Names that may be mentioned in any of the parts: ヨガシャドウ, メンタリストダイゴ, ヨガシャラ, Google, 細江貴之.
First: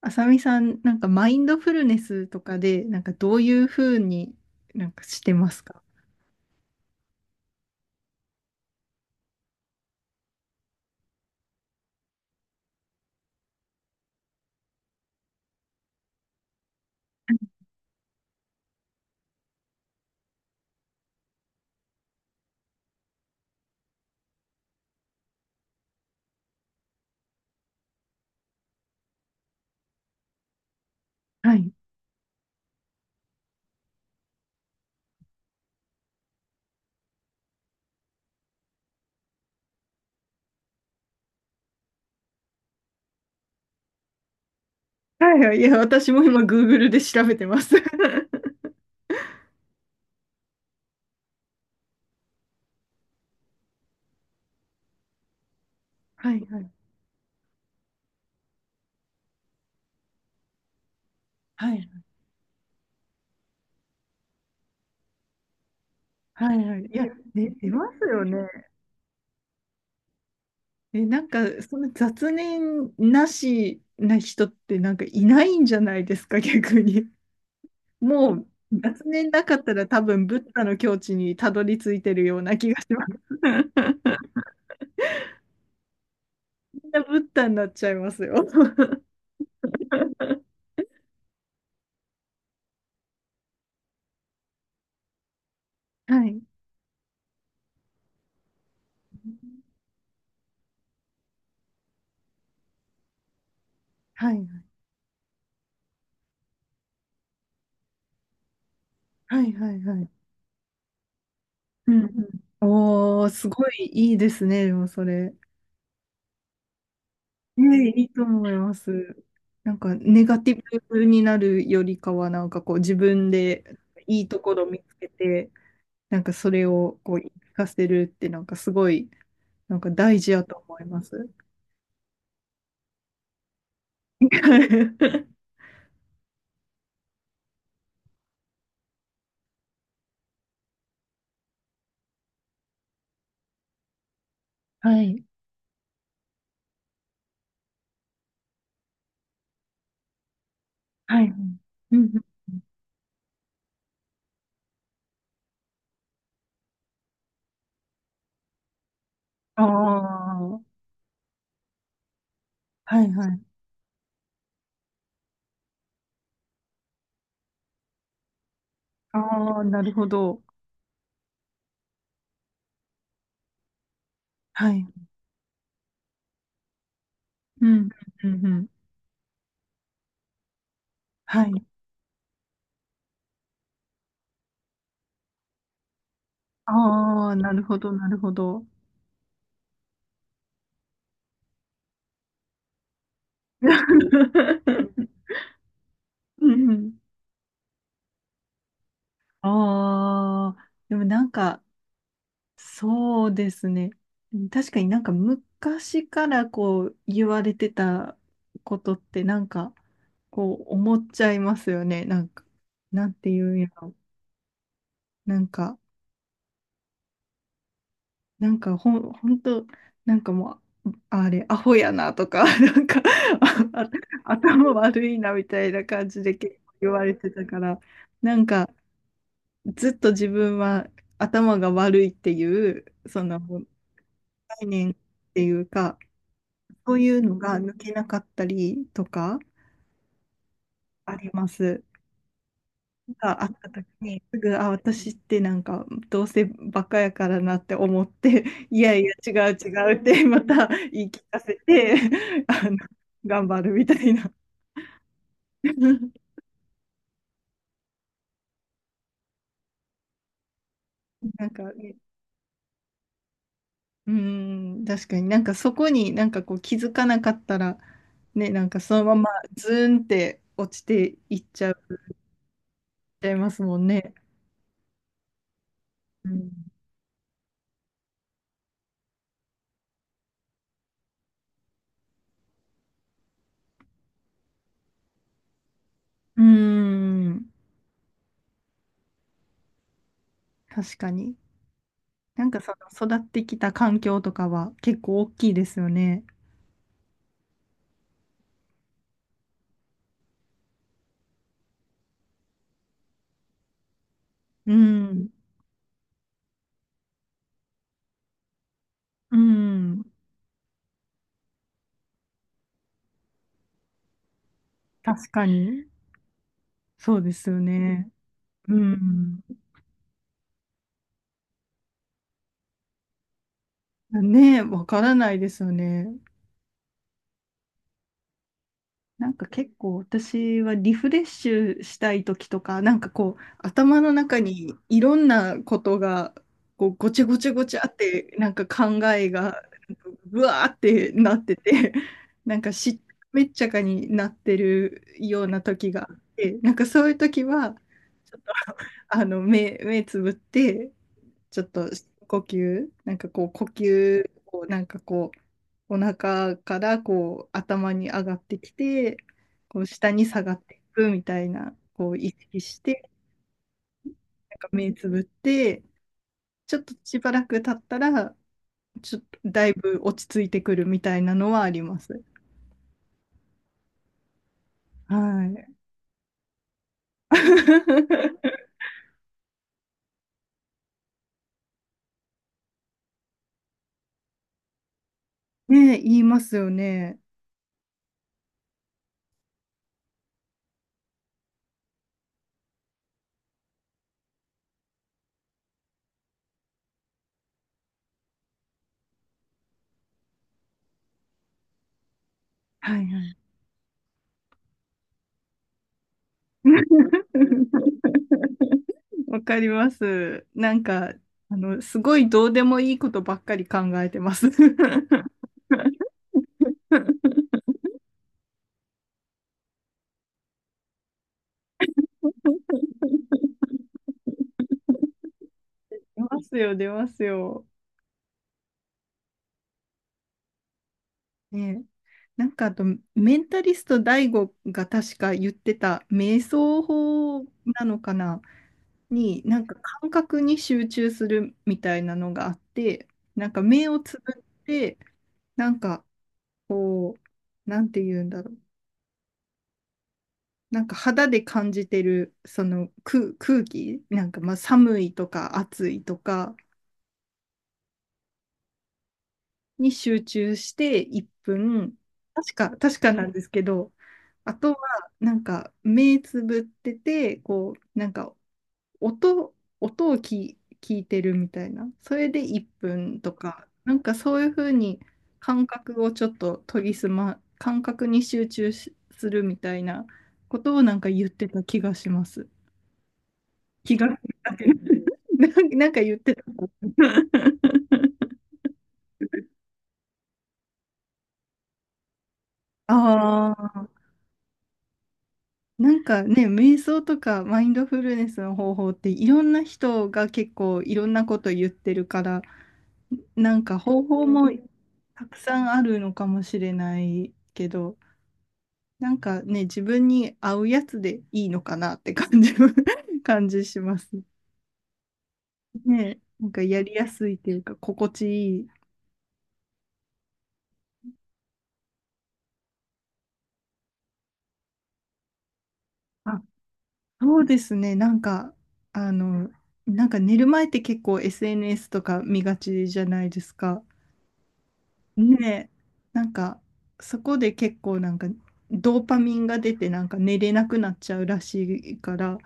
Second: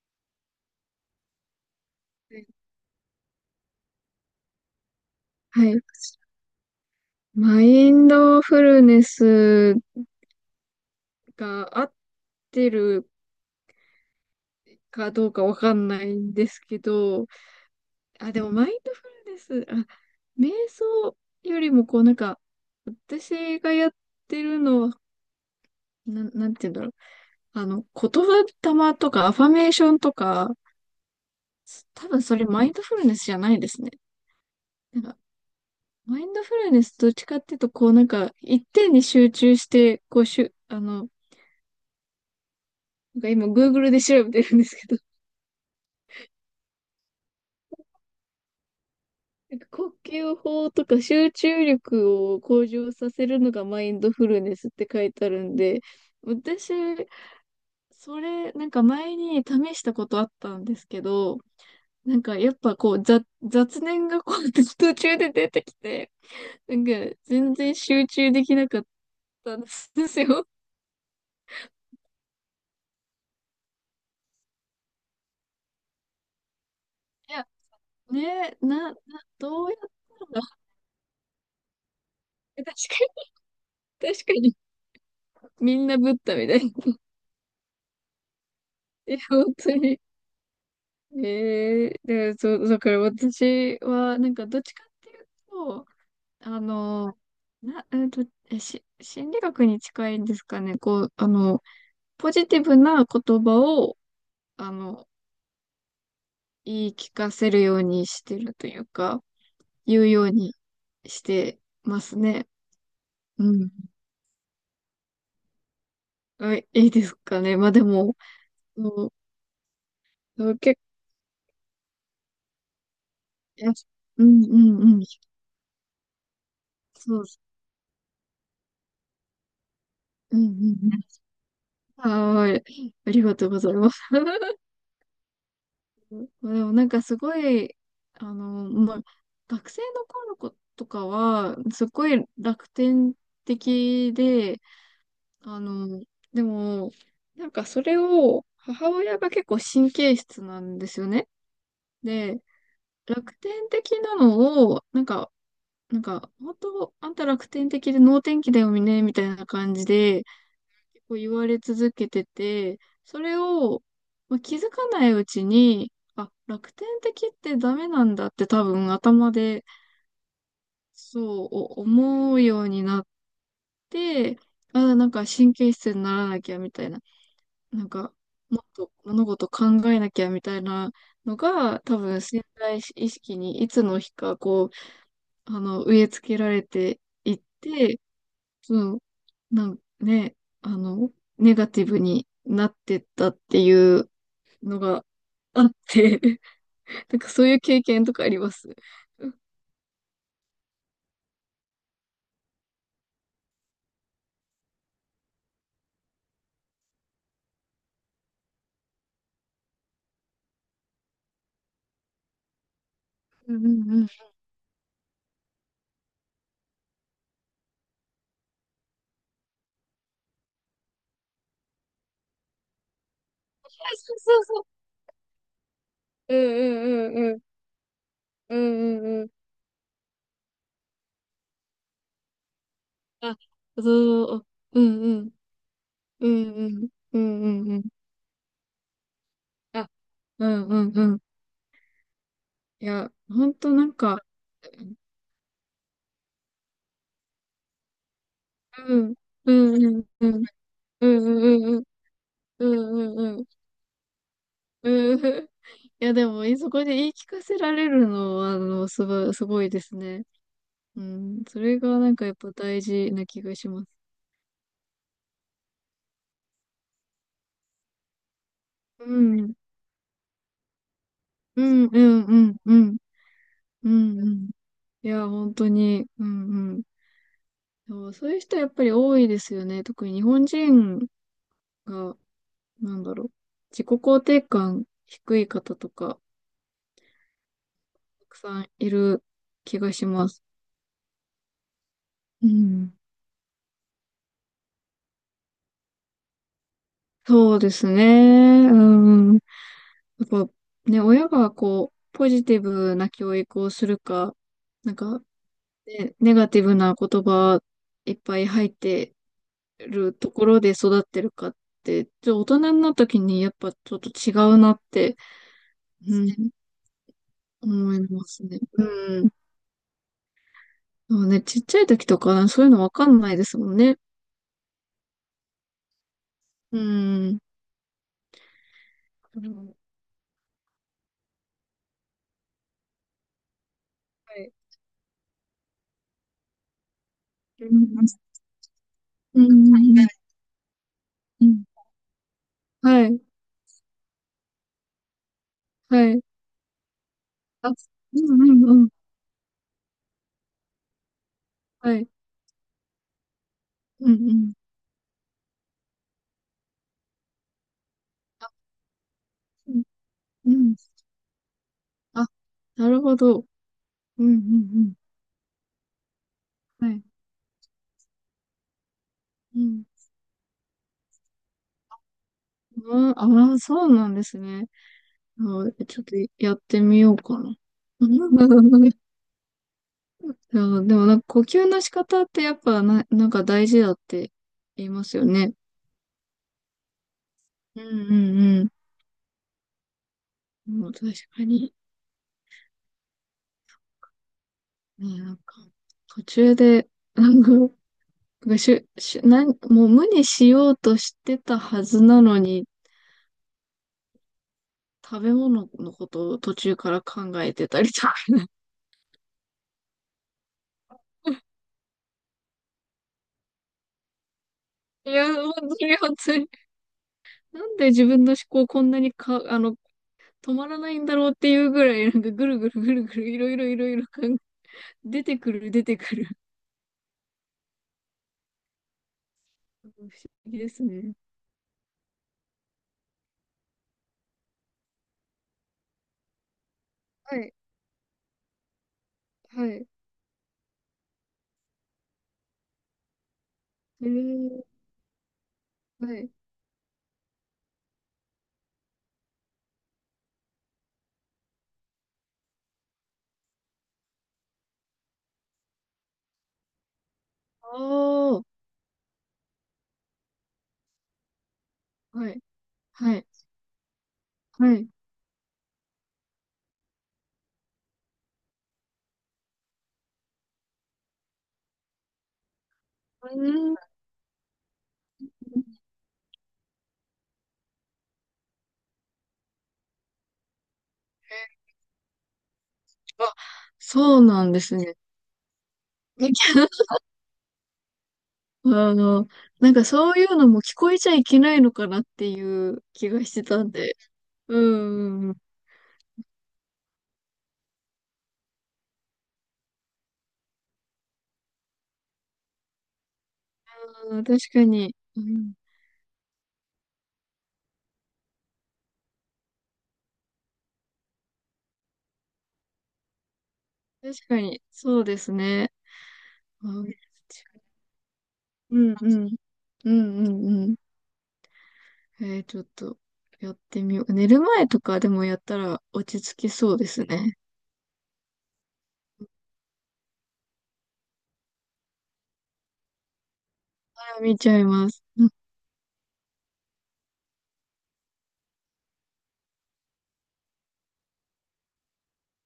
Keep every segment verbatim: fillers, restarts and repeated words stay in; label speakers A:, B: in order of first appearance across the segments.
A: あさみさん、なんかマインドフルネスとかで、なんかどういうふうになんかしてます
B: はい。
A: か？
B: マインドフルネスが合ってるかどうかわかんないんですけど、あ、でもマインドフルネス、あ、瞑想よりもこうなんか、私がやってるのは、なん、なんて言うんだろう。あの、言葉霊とかアファメーションとか、
A: はい。
B: 多分それマインドフルネスじゃないですね。なんか、マインドフルネスどっちかっていうと、こうなんか、一点に集中して、こうしゅ、あの、なんか今 Google で調べてるんですけど、
A: はいはい。いや、私も今、グーグル で調べてます。
B: なんか呼吸法とか集中力を向上させるのがマインドフルネスって書いてあるんで、
A: はいはい。
B: 私、それ、なんか前に試したことあったんですけど、
A: はい
B: なんかやっぱこう雑、雑念がこう 途中で出てきて、
A: はい。はいは
B: な
A: い。
B: んか
A: いや、で、
B: 全
A: 出
B: 然
A: ます
B: 集
A: よ
B: 中で
A: ね。
B: きなかったんですよ。
A: え、なんか、その雑念なしな人ってなんかいないんじゃないですか、逆に。
B: いや、
A: もう、
B: ねえ、な、な、
A: 雑念なかっ
B: どう
A: た
B: や
A: ら
B: っ
A: 多分、ブ
B: た
A: ッ
B: ら、
A: ダの境地にたどり着いてるような 気がし
B: 確か
A: ます。
B: に、確かに、みんなブッダみたい
A: みん
B: な。
A: なブッダになっちゃいますよ。
B: いや、本当に。ええで、そう、だから私は、なんか、どっちかっていうと、
A: はい。
B: あの、な、えっと、えし、心理学に近いんですかね。こう、あの、ポジティブな言葉を、
A: はい
B: あの、言い聞かせるようにしてるというか、
A: はいはいはい
B: 言
A: は
B: う
A: い。
B: ようにして
A: う
B: ま
A: んう
B: すね。
A: ん。おー、す
B: う
A: ご
B: ん。
A: いいいですね、でもそれ。
B: あ、いいですかね。まあで
A: ね、いい
B: も、
A: と思いま
B: そう、
A: す。なんか、ネガ
B: そ
A: テ
B: う
A: ィ
B: 結
A: ブになるよりかは、なんかこう、自分でい
B: 構、う
A: いと
B: ん
A: こ
B: う
A: ろ見つ
B: んうん。
A: けて、なんかそれをこ
B: そ
A: う、
B: う、
A: 活かせるって、なんかすごい、なんか大事
B: うん
A: や
B: う
A: と
B: ん
A: 思います。
B: うん。はーい。ありがとうございます。まあでもなんかすごい、あの、まあ、学生の頃の子とかは、すごい楽天的で、
A: はい。
B: あの、でも、なんかそれを、母親が結構神経質なんですよ
A: はい。
B: ね。
A: うんうん。
B: で、楽天的なのを、なんか、なんか、本当、あんた楽天的で能天気だよね、みたいな
A: あ
B: 感じで、
A: あ、
B: こう言われ続けてて、
A: はい
B: そ
A: は
B: れ
A: い。
B: をまあ気づかないうちに、あ、楽天的ってダメなんだって多分頭
A: ああ、
B: で
A: なるほど。
B: そうお思うようになって、
A: はい。
B: あ、なんか神経質にならなきゃみたいな、
A: う
B: な
A: ん、
B: んか
A: うん、うん。う
B: もっ
A: ん、
B: と物事考えなきゃみたいなの
A: はい。
B: が多分潜在意識にいつの日かこう、あの、植え付けられて
A: あ
B: い
A: あ、
B: っ
A: なるほど、
B: て、
A: なるほど。
B: そう、なんね、あの、ネガティブになってったっていうのが あって、
A: うん、
B: なんかそういう経験とかあります。うん
A: ああー、でもなんか、そうですね。確かになんか昔からこう言われてたことってなんかこう思っちゃいますよね。なんか、なんてい
B: う
A: う
B: ん
A: んや
B: う
A: ろ。
B: んう
A: なんか、なんかほん、ほんと、なんかもう、あれ、アホやなとか、なんかあ あ
B: そうそうそ
A: 頭悪いなみたいな感じで
B: う。う
A: 結構言わ
B: ん
A: れ
B: うんう
A: て
B: んうん。
A: たから、なん
B: うん
A: か、
B: うんうん。
A: ずっと自分は頭が悪いっていう、そ
B: あ、
A: の概
B: そう、う
A: 念っ
B: んうん。
A: ていうか、
B: うんうん。
A: そうい
B: う
A: うの
B: んう
A: が
B: ん
A: 抜
B: うん。
A: けなかったりとか
B: あ、うんうんう
A: あ
B: ん。
A: ります。
B: いや、
A: が
B: ほ
A: あっ
B: ん
A: た
B: とな
A: 時
B: ん
A: に、
B: か、
A: すぐ、あ、私ってなんか、どうせバカやからなって思って、いや
B: う
A: いや、
B: ん、
A: 違
B: う
A: う
B: んう
A: 違うっ
B: ん
A: て、
B: う
A: ま
B: ん。
A: た言
B: う
A: い聞
B: んう
A: かせ
B: んうん。
A: て、
B: う
A: あ
B: ん
A: の、
B: うんうん。う
A: 頑
B: ん
A: 張るみたいな。
B: うんうん。いや、で も、えそこで言い聞かせられるのは、あの、すごい、すごいですね。うん。
A: なん
B: そ
A: か
B: れ
A: ね、
B: がなんかやっぱ大事な気がします。
A: うーん、確かになんかそこになんかこう気づかなかったら、ね、なんかその
B: う
A: まま
B: ん。
A: ズーンって落ちていっ
B: う
A: ちゃう、
B: ん、う
A: いっ
B: ん、うん、うん、
A: ちゃいますもん
B: う
A: ね。
B: ん、うん。いや、本当に、う
A: うん。
B: ん、うん。でもそういう人やっぱり多いですよね。特に日本人が、なんだろう、自己肯定感低い方とか、
A: うーん、
B: たくさんいる気がします。
A: 確かに。な
B: う
A: んかそ
B: ん。
A: の育ってきた環境とかは結構大きいですよね。
B: そうですね。うん。やっぱね、親がこう、ポジティブな教育をするか、
A: う
B: なんか、
A: ん。
B: ね、ネガティブな言葉いっぱい入って
A: うん。
B: るところで育ってるかって、ちょっと大人になった時にやっぱちょっと違うなって、
A: 確かに。
B: うん、
A: そうですよ
B: 思い
A: ね。
B: ますね。
A: う
B: うん。
A: ん。
B: そうね、ちっちゃい時とかそういうのわかんないですもんね。
A: ね、わからないですよね。
B: うん。
A: なん
B: そ
A: か
B: れ
A: 結
B: も
A: 構私はリフレッシュしたい時とか、なんかこう頭の
B: は
A: 中
B: い。
A: にいろんなことがこうごちゃごちゃご
B: う
A: ちゃっ
B: ん。
A: て、なんか考え
B: う
A: がな
B: ん。
A: ぶわーってなっ
B: う
A: て
B: ん。
A: て、なんかし
B: は
A: っ
B: い。
A: めっちゃかになってるような時が
B: は
A: あっ
B: い。
A: て、なんかそういう時
B: あ、う
A: は、
B: ん
A: ちょっと
B: うんうん。
A: あの目、目つぶって、ちょっと
B: は
A: 深
B: い。
A: 呼吸、なんかこう呼
B: うん
A: 吸
B: うん。
A: をなんかこう、お腹からこう頭に上がっ
B: あ、
A: てきて、
B: う
A: こ
B: ん。
A: う下に下
B: う
A: がって
B: ん。
A: いくみたいな、こう
B: あ、
A: 意識し
B: なる
A: て、
B: ほど。うんう
A: なんか目
B: ん
A: つぶって、ちょっ
B: うん。
A: と
B: はい。
A: しばらく経ったら、ちょっと
B: う
A: だい
B: ん。
A: ぶ落ち着いてくるみたいなのはあります。
B: ああー、そうなんですね。
A: は
B: あ
A: い。
B: ー、ちょっとやってみようかな。あ ーでもなんか呼吸の仕方ってやっぱな、なんか大事だって言いますよね。
A: ねえ、言いますよね。
B: うんうんうん。もう確かに。ね、なんか、途中で、なんか、なんかしゅ、しゅ、なん、もう無にしようとしてたはずなのに、
A: はいはい。
B: 食べ物のことを途中から 考えてたりとか。
A: わかります。なんか、あの、すごいどうでもいいことばっかり考えてます。
B: いや、もうそれは辛なんで自分の思考こんなにか、あの、止まらないんだろうっていうぐらい、なんかぐるぐるぐるぐるいろいろいろいろ考え出てくる出てく
A: 出
B: る。
A: ますよ、出ますよ。
B: うん不思議ですね。
A: ね、なんかあと、メンタリストダイゴが確か言ってた瞑想
B: は
A: 法
B: い、
A: なのかなに、なん
B: は
A: か
B: い。
A: 感覚に集中するみたいなのがあって、なんか目を
B: え
A: つぶ
B: ー、
A: って、なんか
B: はい。
A: こう、なんて言うんだろう。なんか肌で感じてるその空、空気、なんかまあ寒いとか暑いとか、
B: ああ、は
A: に集中していっぷん、
B: い、
A: 確か、確か
B: は
A: な
B: い、
A: んですけど、あと
B: は
A: は、
B: い。
A: なんか、目つぶってて、こう、なんか、音、音を聞い、聞いてるみたいな、それでいっぷんと
B: う
A: か、
B: ん。
A: なんかそういうふうに感覚をちょっと研ぎ澄ま、感覚に集中しするみたいなことをなんか言ってた気がします。
B: あ、
A: 気が、なん
B: そ
A: か
B: うなんですね。
A: なんか言ってた。
B: あの、なんかそういうのも聞こえちゃいけないのかなっていう 気がしてたん
A: あ、
B: で。うん、うん
A: なんかね、瞑想とかマインドフルネスの方法っていろんな人が結構いろんなこと言ってるから、なんか方
B: うん、うん
A: 法
B: 確
A: も
B: かに。う
A: たく
B: ん、
A: さんあるのかもしれないけど、なんかね、自分に合うやつでいいのかなって感じ、感じします。
B: 確かに、そうですね。
A: ね、なんかやりや
B: あ、
A: すいっていうか、心地いい。
B: うんうん。うんうんうん。えー、ちょっとやってみよう。寝る前とかでもやったら落ち着
A: あ、
B: きそうですね。
A: そうですね、なんか、あの、なんか寝る前って結構 エスエヌエス とか見がちじゃないですか。
B: あ見ちゃいます。うん
A: ねえ、なんか、そこで結構なんか、ドーパミンが出て、なんか寝れなくなっちゃうらしいから、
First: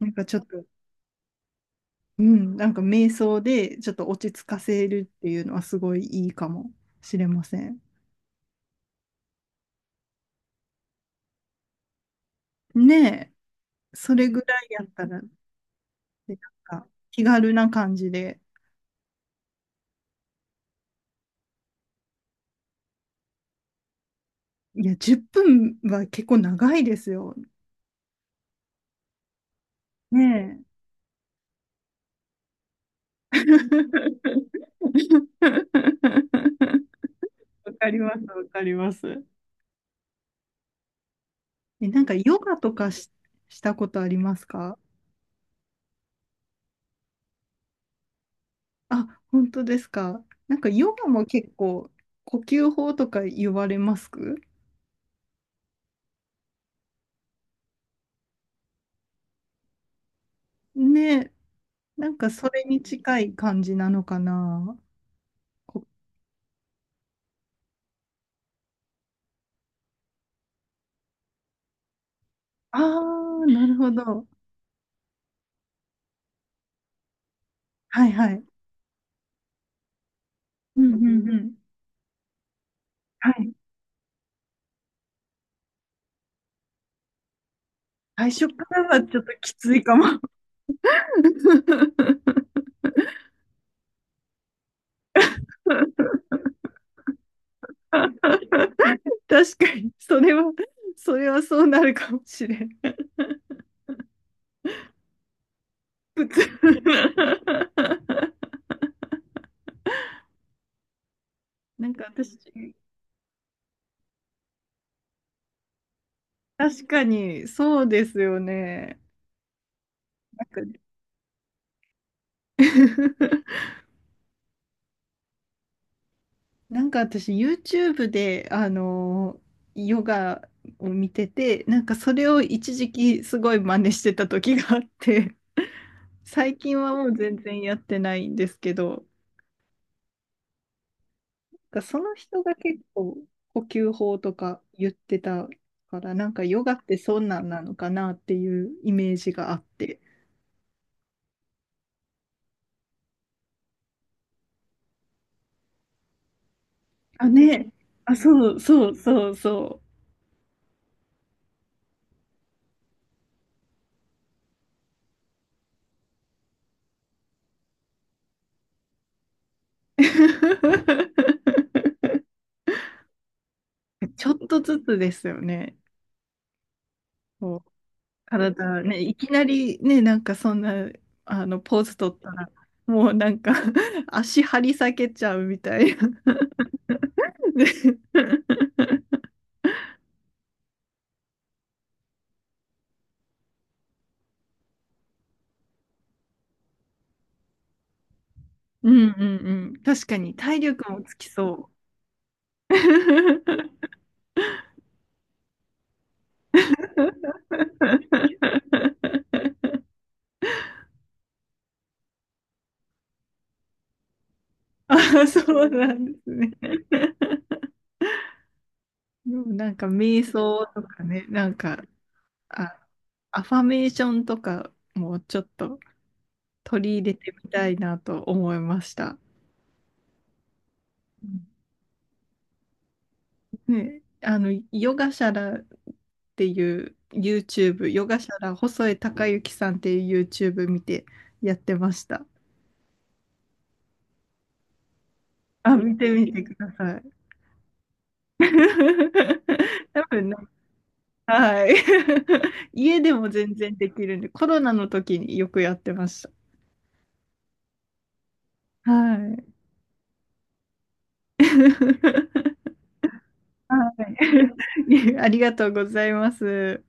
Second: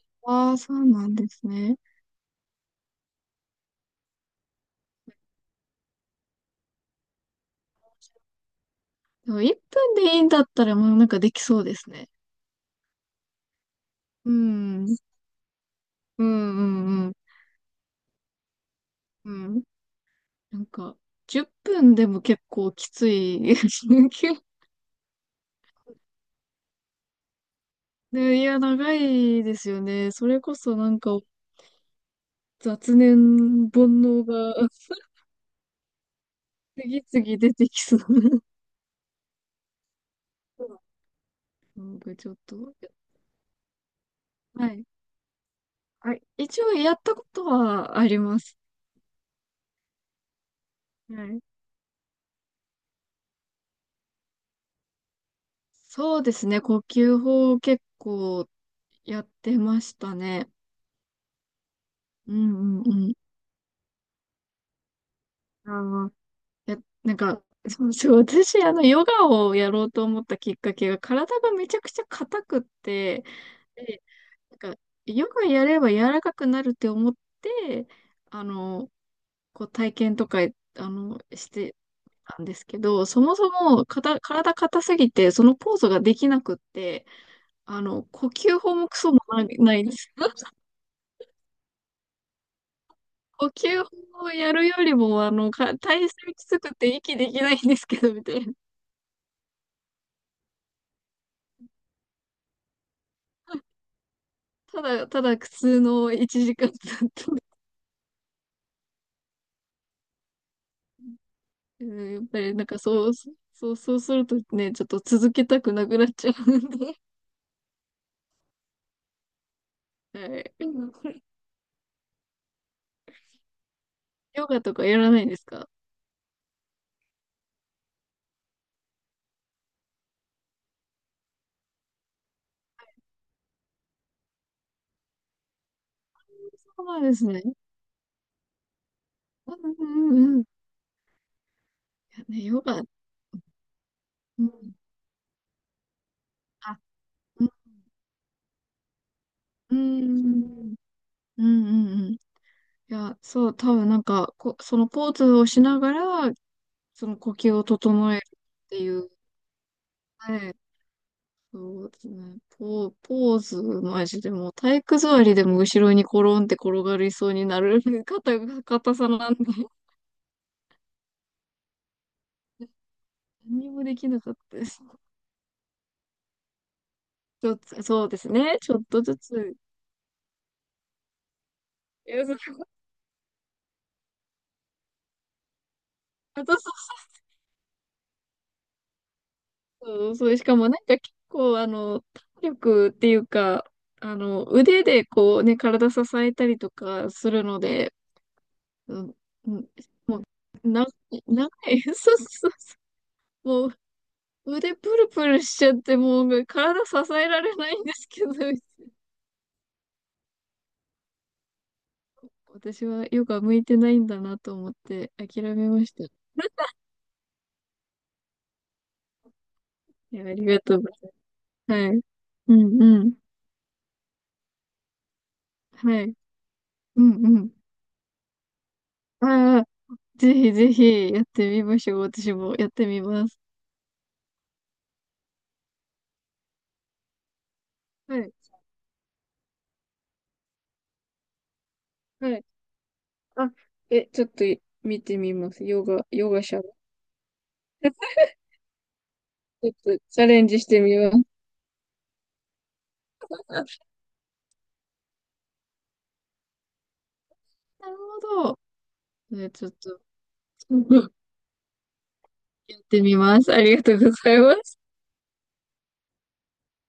A: なんかちょっ
B: ああ、
A: と、
B: そうなんですね。
A: うん、なんか瞑想でちょっと落ち着かせるっていうのはすごいいいかもしれません。
B: でもいっぷんでいいんだったらもうなんかできそうですね。
A: ねえ、それ
B: う
A: ぐらいや
B: ん。
A: っ
B: うん
A: たら、で、
B: う
A: なん
B: ん
A: か
B: うん。
A: 気軽な感じで、
B: うん。なんかじゅっぷんでも結構きつい。
A: いや、じゅっぷんは結構長いですよ。
B: で、いや、長いですよね。それ
A: ね
B: こそ
A: え。
B: なんか雑念、煩悩が 次々出て
A: わ
B: き
A: か
B: そ
A: ります、わかります。
B: う。
A: え、なんか
B: 僕ちょっ
A: ヨガと
B: と、
A: かし、したことあります
B: は
A: か？
B: い。あ、一応やったことはあります。
A: あ、本当ですか。なんかヨガも
B: はい。
A: 結構呼吸法とか言われます。
B: そうですね。呼吸法を結構やってましたね。
A: ね、なんか
B: う
A: それ
B: ん
A: に
B: うんうん。
A: 近い感じなのかな。
B: あ
A: こ、
B: あ、や、なんか、そうそう。私、あの、ヨガをやろうと思ったきっかけが、体がめちゃくちゃ硬くっ
A: あ
B: て、
A: あ、なるほ
B: で、
A: ど。
B: なんか、ヨガやれば柔らかくなるって思って、
A: はいは
B: あ
A: い。
B: の、こう体験とか、
A: う
B: あ
A: んうん
B: の、
A: う
B: し
A: ん。
B: て、なんですけど、そ
A: は
B: もそ
A: い。
B: もかた体硬すぎて、そのポーズができなくって、あの、呼
A: 最初
B: 吸
A: か
B: 法
A: ら
B: もク
A: は
B: ソ
A: ち
B: も
A: ょっと
B: ない、
A: きつ
B: な
A: い
B: いで
A: か
B: す。
A: も。
B: 呼吸法をやるよりも、あの、か、体勢きつくて息できないんですけど、みたいな。
A: 確かに、それは、それはそうなるかもしれん。
B: ただ、ただ苦痛のいちじかんだったので。う
A: なんか
B: んやっぱりなん
A: 私、
B: かそう、そう、そうするとね、ちょっと続けたくなくなっちゃうん
A: 確
B: で。
A: かに、そうですよね。
B: は
A: なんか
B: い。ヨガとかやらないんですか？
A: なんか私、ユーチューブ で、あの、ヨガを見てて、なんかそれを一時期すごい真似してた時があって、最近
B: そう
A: は
B: なん
A: も
B: で
A: う
B: す
A: 全
B: ね。
A: 然やってないんですけど、
B: うんうんうん。い
A: なんかその
B: や
A: 人
B: ね、
A: が
B: ヨ
A: 結
B: ガ。
A: 構呼吸法と
B: うん。
A: か言ってたから、なんかヨガ
B: あ、
A: ってそんな
B: う
A: ん
B: ん。
A: なのかなっていうイメージがあっ
B: う
A: て。
B: んうんうんうん。いや、そう、多分なんか、こ、そのポーズをしながら、その
A: あ、
B: 呼吸を
A: ね。あ、
B: 整える
A: そう
B: ってい
A: そう
B: う。
A: そうそ
B: はい。そうですね。ポ、ポーズ、マジでもう体育座りでも後ろにコロンって転がりそうになる 硬が、硬さなんで、
A: う。
B: 何もでき な
A: ちょ
B: かっ
A: っ
B: た
A: と
B: で
A: ず
B: す。
A: つですよね。
B: ちょっ
A: こう
B: と、そうですね。ちょっ
A: 体ね、
B: とず
A: いきな
B: つ。
A: りね、なんかそんな、あの、ポーズ
B: い
A: 取っ
B: や、
A: た
B: そう、
A: ら、もうなんか 足張り裂けちゃうみたいな。ね、
B: そうそうそう、しかもなんか結構、あの、体力っていうか、あの、腕でこうね、体支えたりとかするので、
A: う
B: う
A: んう
B: ん、
A: ん
B: うん、
A: うん。確かに、体
B: な、
A: 力もつき
B: 長
A: そ
B: い。そうそう
A: う。
B: そう。もう腕プルプルしちゃって、もうね体支えられないんですけど、私はヨガ向いてないんだなと思って
A: あ、そ
B: 諦
A: う
B: めま
A: な
B: し
A: ん
B: た。
A: ですね。でもなんか、
B: い
A: 瞑
B: や、ありが
A: 想
B: と
A: と
B: うござい
A: か
B: ま
A: ね、なん
B: す。
A: か、
B: はい。う
A: あ、
B: んうん。
A: アファメーションとかもちょっと
B: はい。
A: 取り
B: う
A: 入れて
B: んう
A: み
B: ん。
A: たいなと思いました。
B: ああ、ぜひぜひやってみましょう。私もやってみます。
A: ね、あの、ヨガシャラっていう YouTube、ヨ
B: は
A: ガシャ
B: い。
A: ラ細江貴之さんっていう YouTube 見てやってました。
B: はい。あ、え、ちょっと見てみます。
A: あ、
B: ヨ
A: 見
B: ガ、
A: て
B: ヨ
A: みて
B: ガ
A: く
B: シャド
A: だ
B: ウ。
A: さい。
B: ちょっ
A: 多
B: とチャ
A: 分ね、
B: レンジしてみます。
A: はい。家でも全然できるんで、コロナの時によくやってまし
B: なるほど。
A: た。は
B: ね、
A: い。
B: ちょっと。やってみます。ありがとう
A: は
B: ございます。
A: い。ありがとうございます。